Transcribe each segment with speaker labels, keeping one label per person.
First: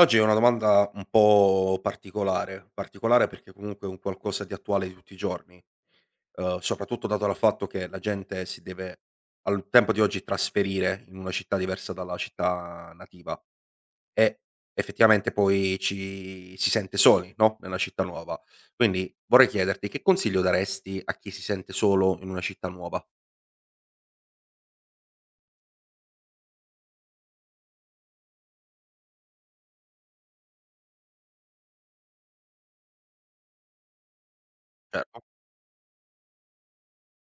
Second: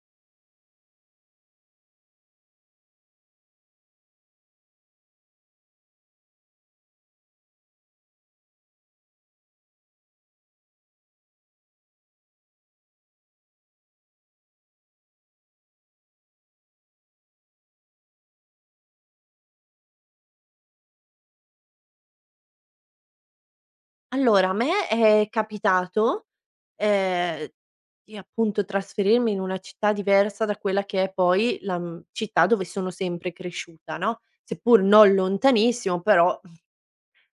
Speaker 1: Oggi è una domanda un po' particolare, particolare perché comunque è un qualcosa di attuale di tutti i giorni, soprattutto dato dal fatto che la gente si deve al tempo di oggi trasferire in una città diversa dalla città nativa e effettivamente poi ci si sente soli, no, nella città nuova. Quindi vorrei chiederti che consiglio daresti a chi si sente solo in una città nuova?
Speaker 2: Allora, a me è capitato, ehm, di appunto trasferirmi in una città diversa da quella che è poi la, città dove sono sempre cresciuta, no, seppur non
Speaker 1: Certo,
Speaker 2: lontanissimo, però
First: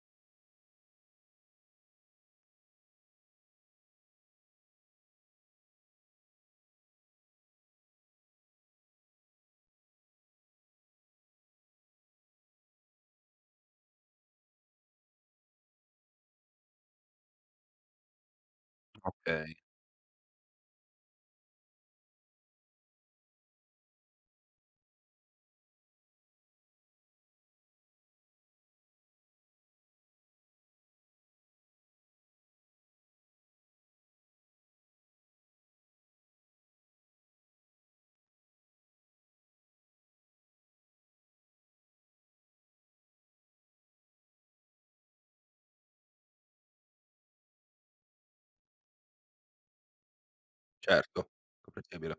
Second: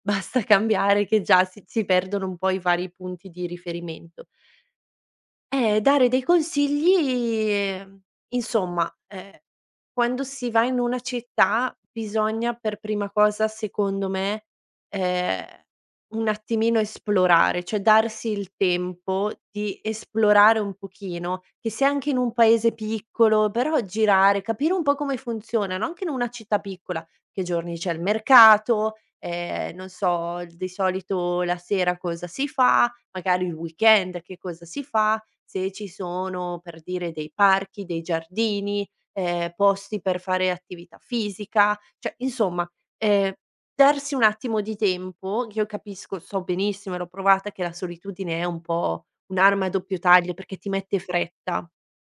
Speaker 2: basta cambiare che già si perdono un po' i vari punti di riferimento. Dare dei consigli, insomma, quando si va in una città bisogna, per prima cosa, secondo me, ehm, un attimino esplorare, cioè darsi il tempo
Speaker 1: okay,
Speaker 2: di esplorare un pochino, che sia anche in un paese piccolo, però girare, capire un po' come funzionano, anche in una città piccola, che giorni c'è il mercato, non so, di solito la sera cosa si fa, magari il weekend che cosa si fa, se ci sono, per dire, dei parchi, dei giardini, posti per fare attività fisica, cioè insomma, ehm, darsi un attimo di tempo. Io capisco, so benissimo e l'ho provata, che la solitudine è un po' un'arma a doppio taglio perché ti mette
Speaker 1: certo,
Speaker 2: fretta,
Speaker 1: comprensibile.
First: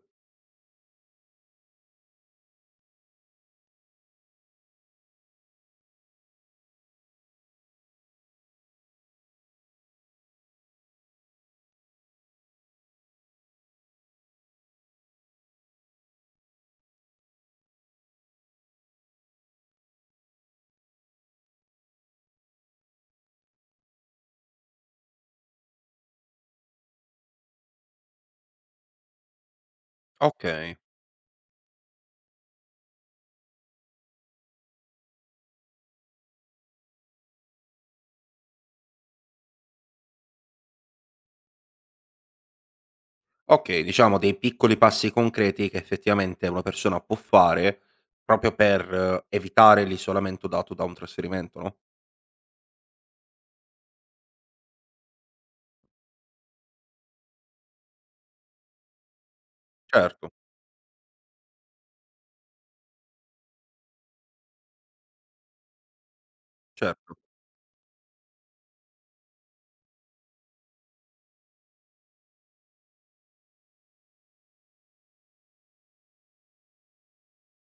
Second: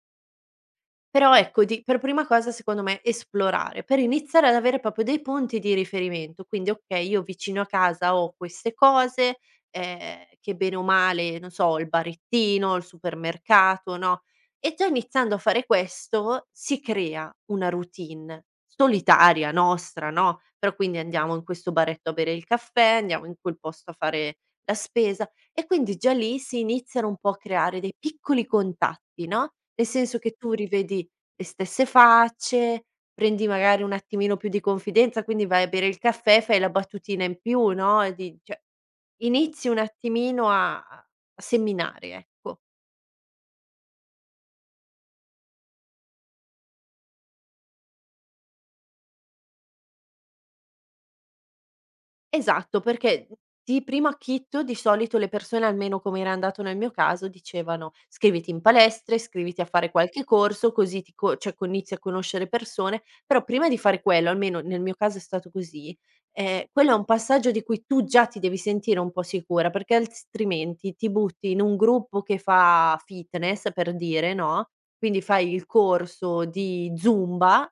Speaker 2: però ecco, di per prima cosa secondo me esplorare, per iniziare ad avere proprio dei punti di riferimento. Quindi okay, io vicino a casa ho queste cose, che bene o male, non so, ho il barettino, il supermercato, no, e già iniziando a fare questo si crea una routine solitaria nostra, no, però quindi andiamo in questo baretto a bere il caffè, andiamo in quel posto a fare la spesa. E quindi già lì si iniziano un po' a creare dei piccoli contatti, no, nel senso che tu
Speaker 1: Okay.
Speaker 2: rivedi le stesse facce, prendi magari un attimino più di confidenza, quindi vai a bere il caffè, fai la battutina in più, no, e di cioè inizi un attimino a seminare, ecco.
Speaker 1: Okay, diciamo dei piccoli passi concreti che effettivamente una persona può fare proprio per evitare l'isolamento dato da un trasferimento, no.
Speaker 2: Esatto, perché di primo acchito di solito le persone, almeno come era andato nel mio caso, dicevano: "Iscriviti in palestra, iscriviti a fare qualche
Speaker 1: Certo,
Speaker 2: corso, così ti co cioè co inizi a conoscere persone". Però prima di fare quello, almeno nel mio caso è stato così, quello è un
Speaker 1: certo,
Speaker 2: passaggio di cui tu già ti devi sentire un po' sicura, perché altrimenti ti butti in un gruppo che fa fitness, per dire, no, quindi fai il corso di zumba,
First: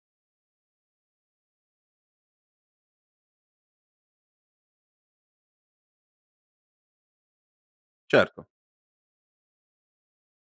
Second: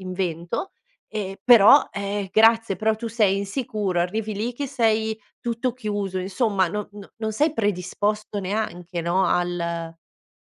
Speaker 2: invento. Però, grazie, però tu sei insicuro, arrivi lì che sei tutto chiuso, insomma no non sei predisposto
Speaker 1: certo,
Speaker 2: neanche, no, al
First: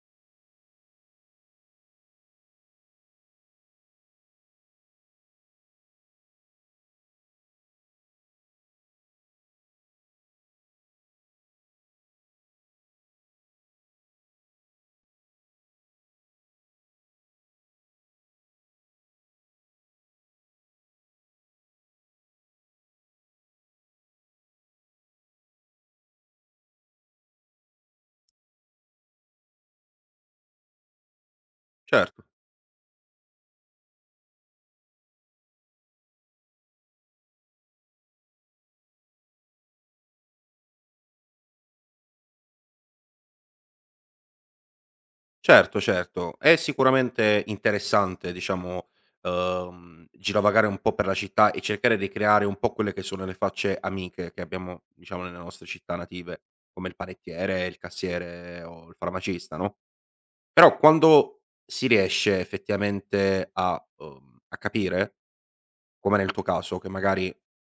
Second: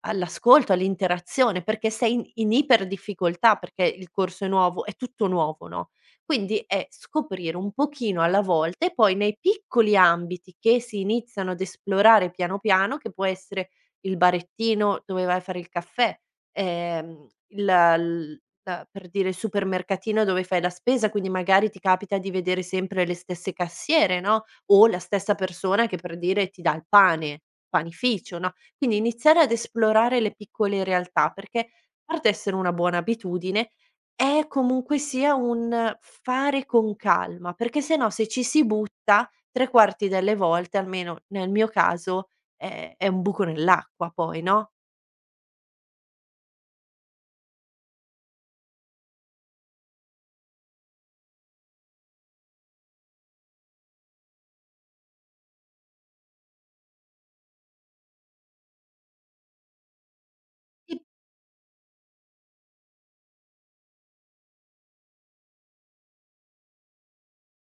Speaker 2: all'ascolto, all'interazione, perché sei in iper difficoltà, perché il corso è nuovo, è tutto nuovo, no, quindi è scoprire un pochino alla volta e poi nei piccoli ambiti che si iniziano ad esplorare piano piano, che può essere il barettino dove vai a fare il caffè, il l da per dire supermercatino dove fai la spesa, quindi magari ti capita di vedere sempre le stesse cassiere, no, o la stessa persona che per dire ti dà il pane, panificio, no, quindi iniziare ad esplorare le piccole realtà, perché a
Speaker 1: certo,
Speaker 2: parte essere una buona abitudine, è comunque sia un fare con calma, perché se no se ci si butta, 3/4 delle volte, almeno nel mio caso, è un buco nell'acqua poi, no?
Speaker 1: certo, certo. È sicuramente interessante, diciamo, girovagare un po' per la città e cercare di creare un po' quelle che sono le facce amiche che abbiamo, diciamo, nelle nostre città native, come il panettiere, il cassiere o il farmacista, no? Però quando si riesce effettivamente a a capire, come nel tuo caso che magari,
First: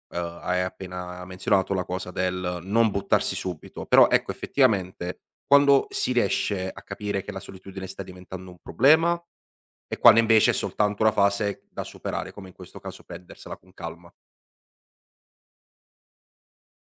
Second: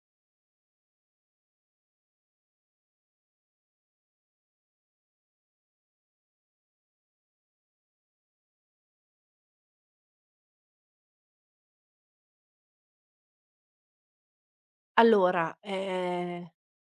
Speaker 1: hai appena menzionato la cosa del non buttarsi subito, però ecco effettivamente quando si riesce a capire che la solitudine sta diventando un problema e quando invece è soltanto una fase da superare, come in questo caso prendersela con calma.
Speaker 2: Allora,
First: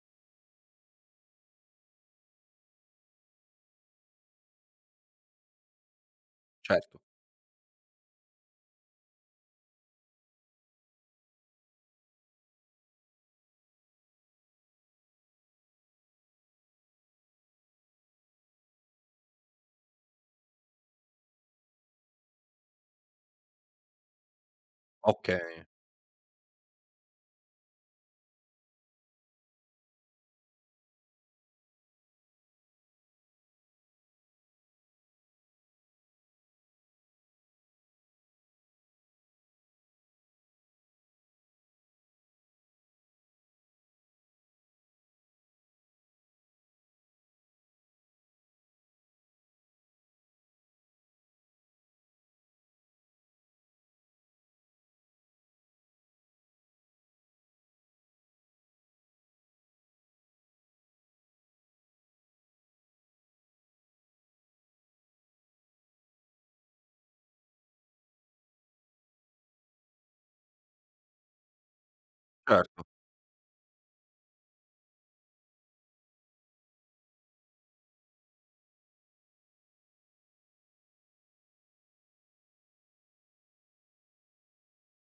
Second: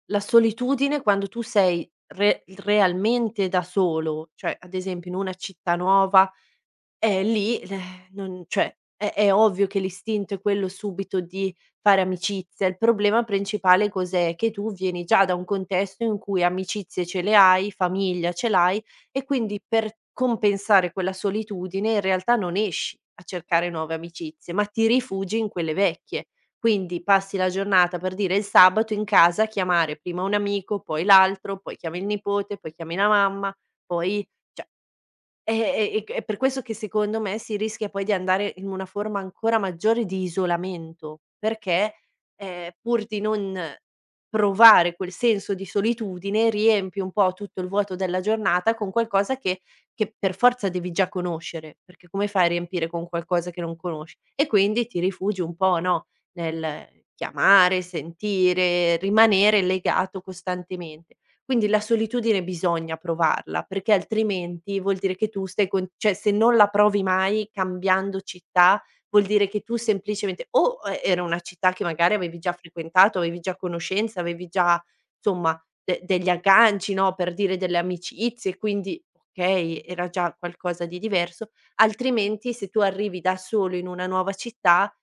Speaker 2: la solitudine quando tu sei re realmente da solo, cioè ad esempio in una città nuova,
Speaker 1: Certo,
Speaker 2: lì, non cioè, è ovvio che l'istinto è quello subito di fare amicizia. Il problema principale cos'è? Che tu vieni già da un contesto in cui amicizie ce le hai, famiglia ce l'hai, e quindi per compensare quella solitudine in realtà non esci a cercare nuove amicizie, ma ti rifugi
Speaker 1: okay,
Speaker 2: in quelle vecchie. Quindi passi la giornata, per dire il sabato, in casa a chiamare prima un amico, poi l'altro, poi chiami il nipote, poi chiami la mamma, poi cioè eh, è per questo che secondo me si rischia poi di andare in una forma ancora maggiore di isolamento, perché, pur di non provare quel senso di solitudine, riempi un po' tutto il vuoto della giornata con qualcosa che per forza devi già conoscere, perché come fai a riempire con qualcosa che non conosci? E quindi ti rifugi un po', no, nel chiamare, sentire, rimanere legato costantemente. Quindi la solitudine bisogna provarla, perché altrimenti vuol dire che tu stai con cioè se non la provi mai cambiando città, vuol dire che tu semplicemente o e era una città che magari avevi già
Speaker 1: cer
Speaker 2: frequentato, avevi già conoscenze, avevi già insomma de degli agganci, no, per dire delle amicizie, quindi okay, era già qualcosa di diverso, altrimenti se tu arrivi da solo in una nuova città,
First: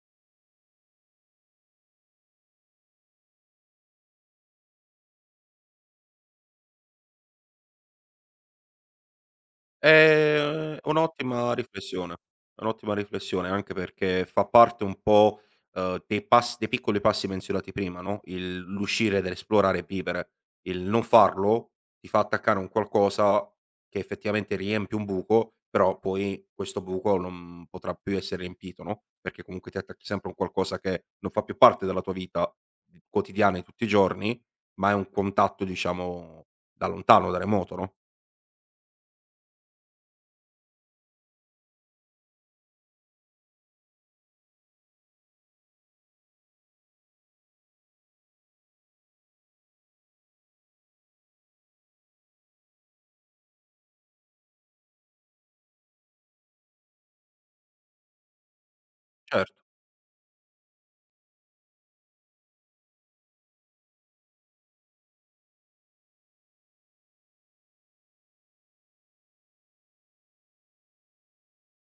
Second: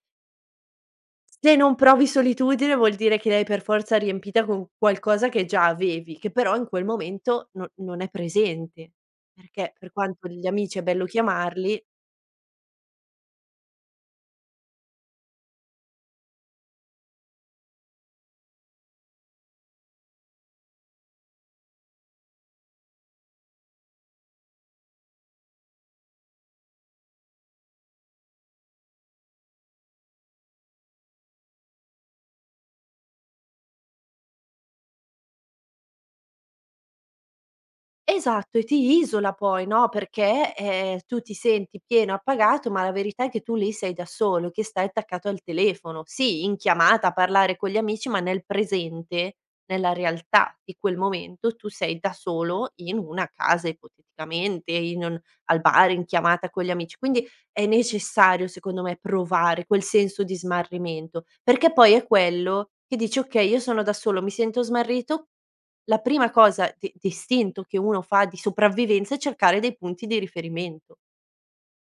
Speaker 2: se non provi solitudine vuol dire che l'hai per forza riempita con qualcosa che già avevi, che però in quel momento, no, non è presente, perché per quanto gli amici
Speaker 1: È
Speaker 2: è bello
Speaker 1: un'ottima
Speaker 2: chiamarli.
Speaker 1: riflessione, è un'ottima riflessione, anche perché fa parte un po', dei piccoli passi menzionati prima, no, il l'uscire dell'esplorare e vivere. Il non farlo ti fa attaccare un qualcosa che effettivamente riempie un buco, però poi questo buco non potrà più essere riempito, no, perché comunque ti attacchi sempre a un qualcosa che non fa più parte della tua vita d quotidiana di tutti i giorni, ma è un contatto diciamo da lontano, da remoto, no.
Speaker 2: Esatto, e ti isola poi, no, perché, tu ti senti pieno appagato, ma la verità è che tu lì sei da solo, che stai attaccato al telefono. Sì, in chiamata a parlare con gli amici, ma nel presente, nella realtà di quel momento, tu sei da solo in una casa ipoteticamente, in un al bar, in chiamata con gli amici. Quindi è necessario, secondo me,
Speaker 1: Certo,
Speaker 2: provare quel senso di smarrimento, perché poi è quello che dici: "Okay, io sono da solo, mi sento smarrito". La prima cosa di istinto che uno fa di sopravvivenza è cercare dei punti di riferimento,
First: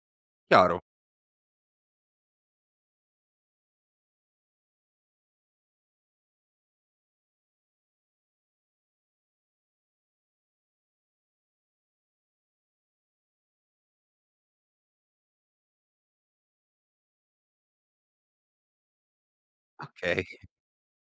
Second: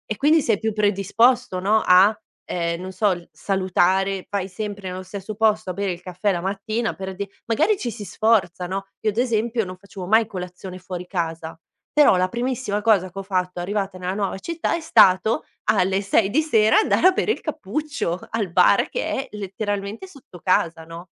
Speaker 2: e quindi sei più
Speaker 1: chiaro.
Speaker 2: predisposto, no, a, non so, l salutare, vai sempre nello stesso posto a bere il caffè la mattina per di magari ci si sforza, no. Io ad esempio non facevo mai colazione fuori casa, però la primissima cosa che ho fatto arrivata nella nuova città è stato alle 6 di sera andare a bere il cappuccio al bar che è letteralmente
Speaker 1: Okay,
Speaker 2: sotto casa, no?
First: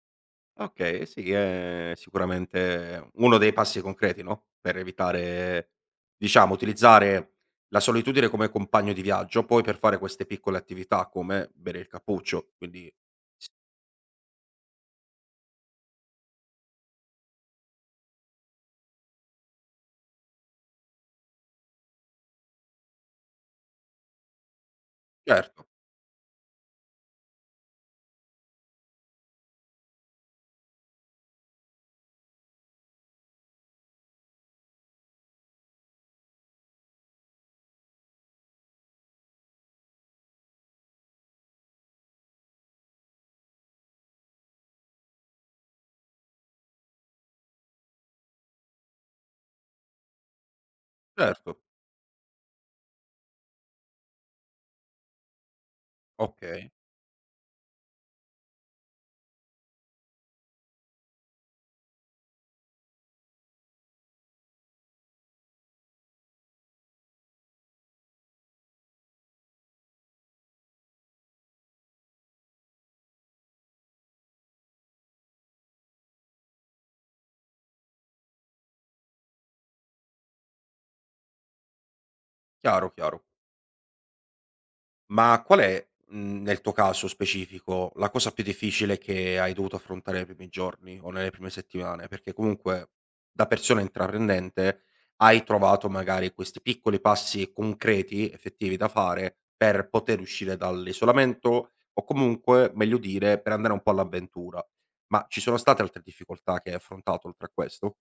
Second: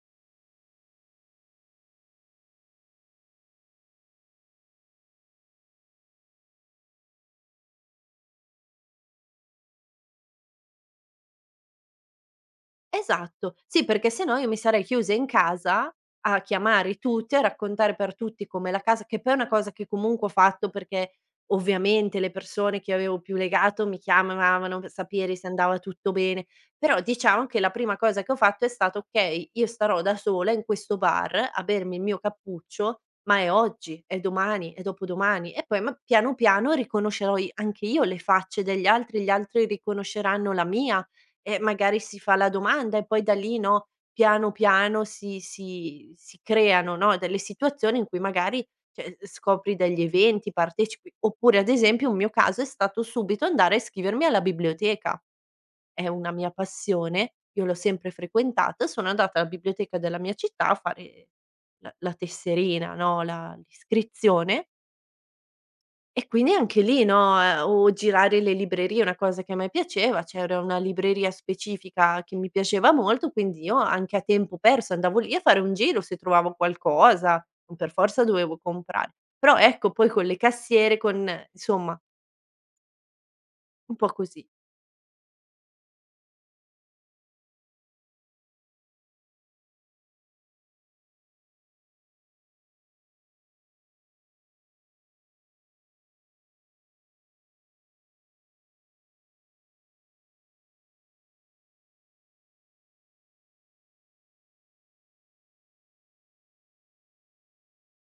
Speaker 1: okay, sì, è sicuramente uno dei passi concreti, no, per evitare diciamo utilizzare la solitudine come compagno di viaggio, poi per fare queste piccole attività come bere il cappuccio, quindi s
Speaker 2: Esatto. Sì, perché se no io mi sarei chiusa in casa a chiamare tutti, a raccontare per tutti come la casa che poi è una cosa che comunque ho fatto perché ovviamente le persone che avevo più legato mi chiamavano per sapere se
Speaker 1: certo,
Speaker 2: andava tutto bene, però diciamo che la prima cosa che ho fatto è stato: "Okay, io starò da sola in questo bar a bermi il mio cappuccio, ma è oggi, è domani, è dopodomani", e poi ma piano piano riconoscerò i anche io le facce degli altri, gli altri riconosceranno la mia. E magari si fa la domanda e poi da lì, no, piano piano si creano, no, delle situazioni in cui magari, cioè, scopri degli eventi, partecipi. Oppure
Speaker 1: certo,
Speaker 2: ad esempio un mio caso è stato subito andare a iscrivermi alla biblioteca. È una mia
Speaker 1: okay,
Speaker 2: passione, io l'ho sempre frequentata, sono andata alla biblioteca della mia città a fare la tesserina, no, la l'iscrizione e quindi anche lì, no, o girare le librerie, una cosa che a me piaceva, c'era una libreria specifica che mi piaceva molto, quindi io anche a tempo perso andavo lì a fare un giro se trovavo qualcosa, non per forza dovevo comprare. Però ecco, poi con le cassiere, con insomma,
Speaker 1: chiaro, chiaro.
Speaker 2: un po' così.
Speaker 1: Ma qual è, nel tuo caso specifico, la cosa più difficile che hai dovuto affrontare nei primi giorni o nelle prime settimane? Perché comunque da persona intraprendente hai trovato magari questi piccoli passi concreti, effettivi da fare per poter uscire dall'isolamento o comunque, meglio dire, per andare un po' all'avventura. Ma ci sono state altre difficoltà che hai affrontato oltre a questo?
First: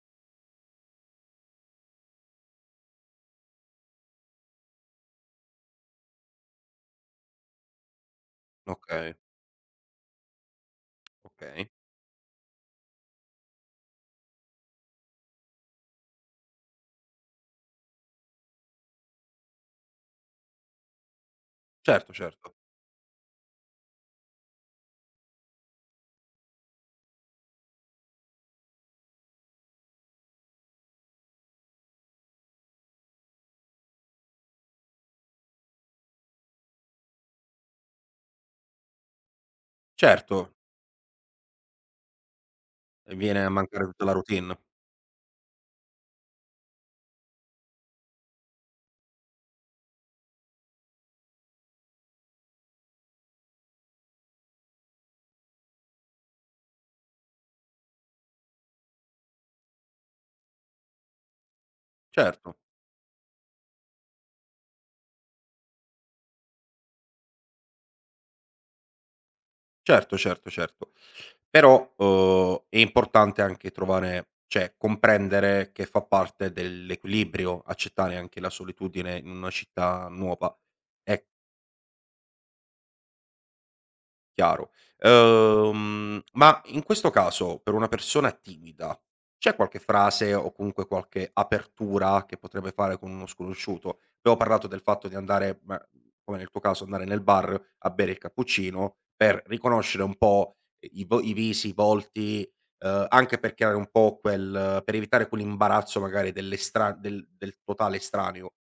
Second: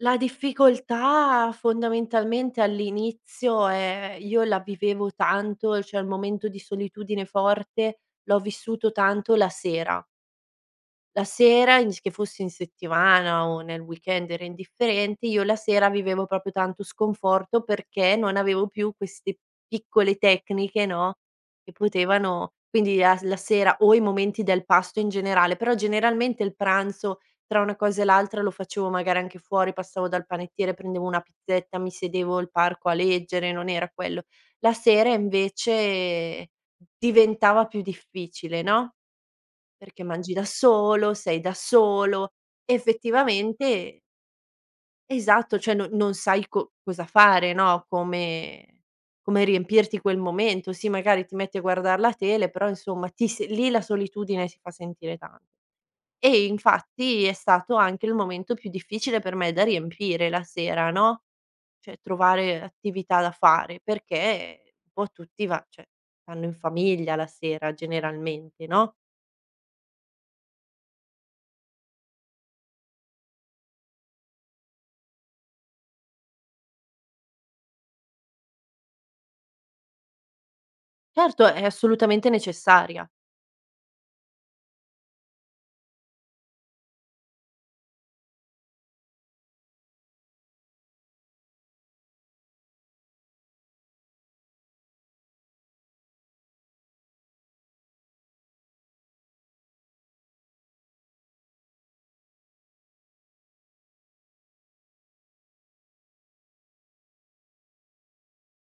Speaker 2: La difficoltà fondamentalmente all'inizio, io la vivevo tanto, cioè il momento di solitudine forte l'ho vissuto
Speaker 1: Okay,
Speaker 2: tanto la sera. La
Speaker 1: okay.
Speaker 2: sera, in s che fossi in settimana o nel weekend era indifferente, io la sera vivevo proprio tanto sconforto perché non avevo più queste piccole tecniche, no, che
Speaker 1: Certo,
Speaker 2: potevano
Speaker 1: certo.
Speaker 2: quindi la sera o i momenti del pasto in generale, però generalmente il pranzo tra una cosa e l'altra lo facevo magari anche fuori, passavo dal panettiere, prendevo una pizzetta, mi sedevo al parco a leggere, non era quello. La sera invece diventava più difficile, no? Perché mangi
Speaker 1: Certo,
Speaker 2: da solo, sei da solo,
Speaker 1: e viene a mancare
Speaker 2: effettivamente
Speaker 1: tutta la routine.
Speaker 2: esatto, cioè no, non sai co cosa fare, no, come riempirti quel momento. Sì, magari ti metti a guardar la tele, però insomma ti se lì la solitudine si fa sentire tanto. E infatti è stato anche il momento più difficile per me da riempire la sera, no, cioè
Speaker 1: Certo.
Speaker 2: trovare attività da fare, perché un po' tutti va cioè vanno in famiglia la sera generalmente, no?
Speaker 1: Certo, certo, certo. Però, è importante anche trovare cioè comprendere che fa parte dell'equilibrio accettare anche la solitudine in una città nuova. E
Speaker 2: Certo, è assolutamente necessaria.
Speaker 1: Chiaro. Ma in questo caso, per una persona timida, c'è qualche frase o comunque qualche apertura che potrebbe fare con uno sconosciuto? Abbiamo parlato del fatto di andare, ma come nel tuo caso, andare nel bar a bere il cappuccino per riconoscere un po' i visi, i volti, anche per creare un po' quel per evitare quell'imbarazzo magari del totale estraneo.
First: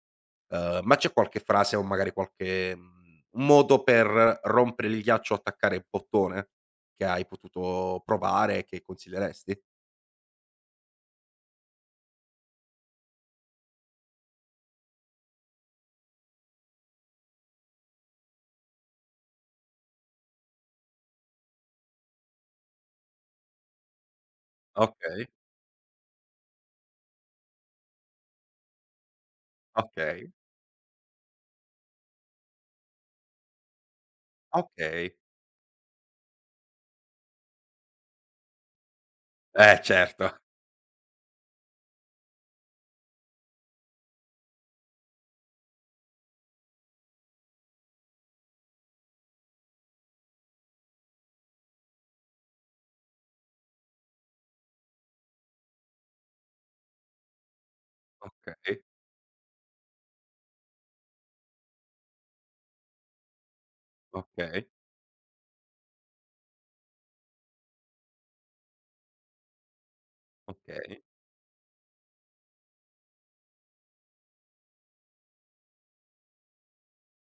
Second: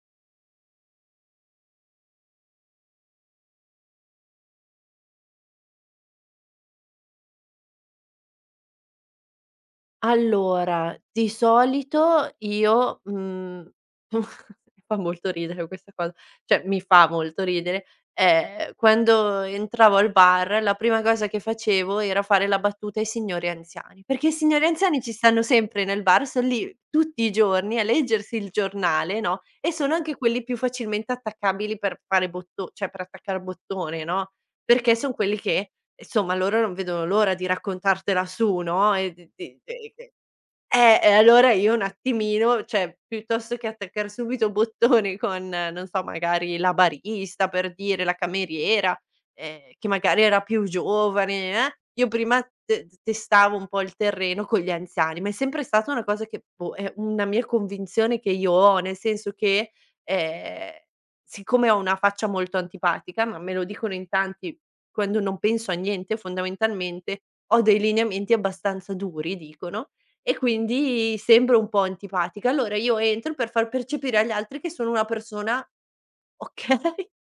Speaker 1: Ma c'è qualche frase o magari qualche, modo per rompere il ghiaccio o attaccare il bottone che hai potuto provare e che consiglieresti?
Speaker 2: Allora, di solito io, fa molto ridere questa cosa, cioè mi fa molto ridere, quando entravo al bar la prima cosa che facevo era fare la battuta ai signori anziani, perché i signori anziani ci
Speaker 1: Okay,
Speaker 2: stanno sempre nel bar, son lì tutti i giorni a leggersi il giornale, no, e sono anche
Speaker 1: okay,
Speaker 2: quelli più facilmente attaccabili per fare botto cioè per attaccare bottone, no, perché son
Speaker 1: okay.
Speaker 2: quelli che insomma loro non vedono l'ora di raccontartela su, no, e d di
Speaker 1: Eh certo,
Speaker 2: e allora io un attimino cioè, piuttosto che attaccare subito bottoni con, non so, magari la barista per dire, la cameriera, che magari era più giovane, io prima te testavo un po' il terreno con gli anziani, ma è sempre stata una cosa che, boh, è una mia convinzione che io ho,
Speaker 1: okay,
Speaker 2: nel senso che, ehm, siccome ho una faccia molto antipatica, ma me lo dicono in tanti
Speaker 1: okay,
Speaker 2: quando non penso a niente fondamentalmente, ho dei lineamenti abbastanza duri dicono e
Speaker 1: okay.
Speaker 2: quindi sembro un po' antipatica. Allora io entro per far percepire agli altri che sono una persona okay,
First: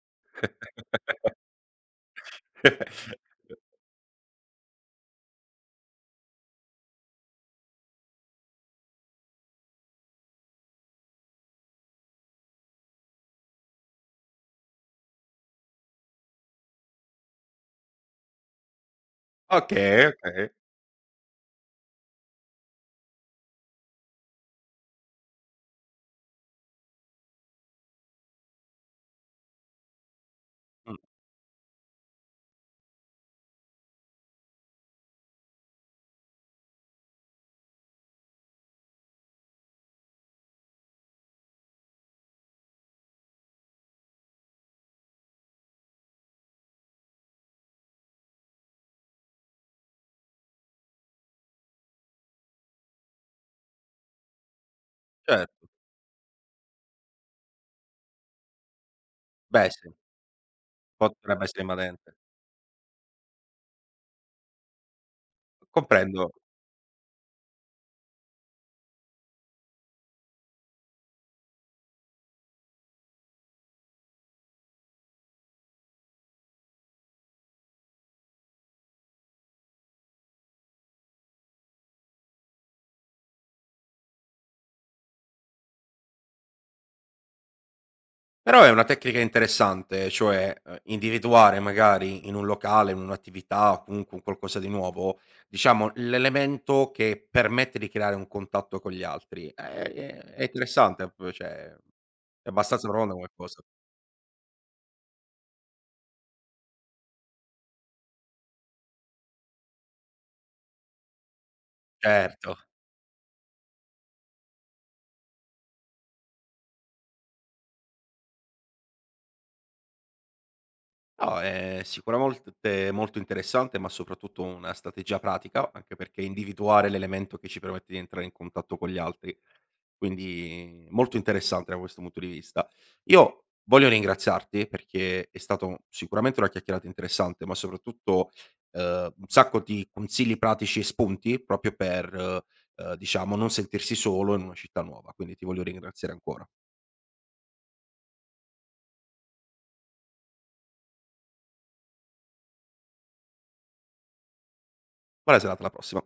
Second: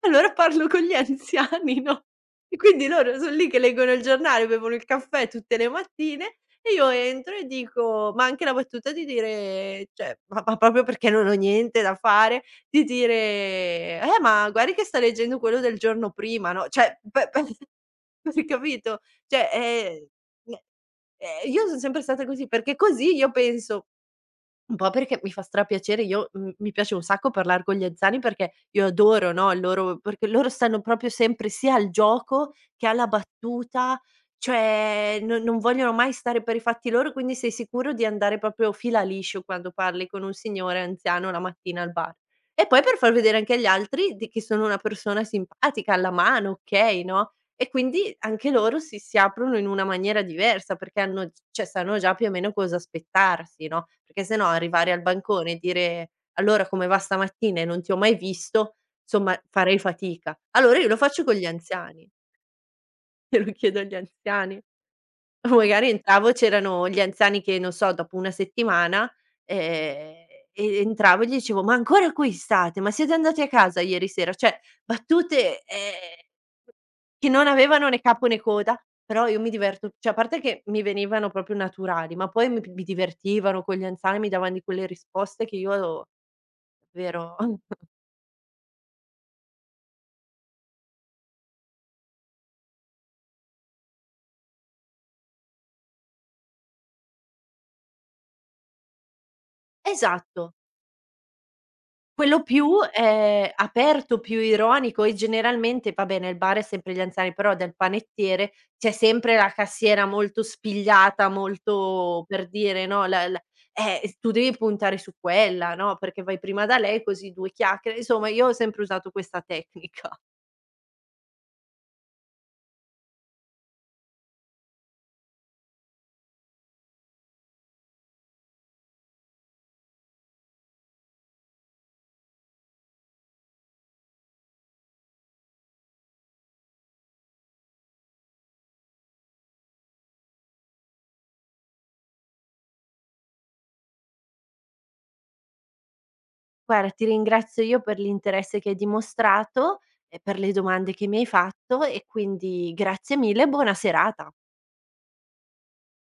Speaker 2: allora parlo con gli anziani, no, e quindi loro son lì che leggono il giornale, bevono il caffè tutte le mattine e io entro e dico ma anche la battuta di dire cioè, ma proprio perché non ho niente da fare, di dire: ma guardi che sta leggendo quello del giorno prima", no, cioè pe pe per capito? Cioè,
Speaker 1: Okay, okay.
Speaker 2: ehm io son sempre stata così, perché così io penso un po' perché mi fa strapiacere, io m mi piace un sacco parlar con gli anziani perché io adoro, no, il loro perché loro stanno
Speaker 1: Mh,
Speaker 2: proprio sempre sia al gioco che alla battuta, cioè no non vogliono mai stare per i fatti loro, quindi sei sicuro di andare proprio fila liscio quando parli con un signore anziano la mattina al bar. E poi per far vedere anche agli altri di che sono una persona simpatica, alla mano, okay, no? E quindi anche loro si aprono in una maniera diversa, perché hanno g cioè sanno già più o meno cosa aspettarsi, no, perché se no arrivare al bancone e
Speaker 1: certo.
Speaker 2: dire: "Allora come va stamattina e non ti ho mai visto", insomma
Speaker 1: Beh
Speaker 2: farei
Speaker 1: sì,
Speaker 2: fatica. Allora io lo faccio con gli
Speaker 1: potrebbe essere
Speaker 2: anziani,
Speaker 1: invadente.
Speaker 2: glielo chiedo agli anziani. Magari
Speaker 1: Comprendo.
Speaker 2: entravo e c'erano gli anziani che, non so, dopo 1 settimana, ehm, e entravo e gli dicevo: "Ma ancora qui state? Ma siete andati a casa ieri sera?" Cioè battute, che non avevano né capo né coda, però io mi diverto cioè a parte che mi venivano proprio naturali, ma poi mi divertivano con gli anziani, mi davan di quelle risposte che io davvero
Speaker 1: Però è una tecnica interessante, cioè, individuare magari in un locale, in un'attività o comunque un qualcosa di nuovo, diciamo l'elemento che permette di creare un contatto con gli altri. È
Speaker 2: esatto.
Speaker 1: interessante, p cioè
Speaker 2: Quello
Speaker 1: è
Speaker 2: più,
Speaker 1: abbastanza profonda come cosa.
Speaker 2: aperto, più ironico e generalmente vabbè nel bar è sempre gli anziani, però del panettiere c'è sempre la cassiera molto spigliata, molto per
Speaker 1: Certo.
Speaker 2: dire, no, la la s tu devi puntare su quella, no, perché vai prima da lei così 2 chiacchiere. Insomma io ho sempre usato questa tecnica.
Speaker 1: No, è sicuramente molto interessante, ma soprattutto una strategia pratica, anche perché individuare l'elemento che ci permette di entrare in contatto con gli altri. Quindi molto interessante da questo punto di vista. Io voglio ringraziarti perché è stato sicuramente una chiacchierata interessante, ma soprattutto eh, un sacco di consigli pratici e spunti proprio per, diciamo, non sentirsi solo in una città nuova. Quindi ti voglio ringraziare ancora.
Speaker 2: Guarda ti ringrazio io per l'interesse che hai dimostrato e per le domande che mi hai fatto e quindi grazie mille e buona serata.
Speaker 1: Buona serata, alla prossima.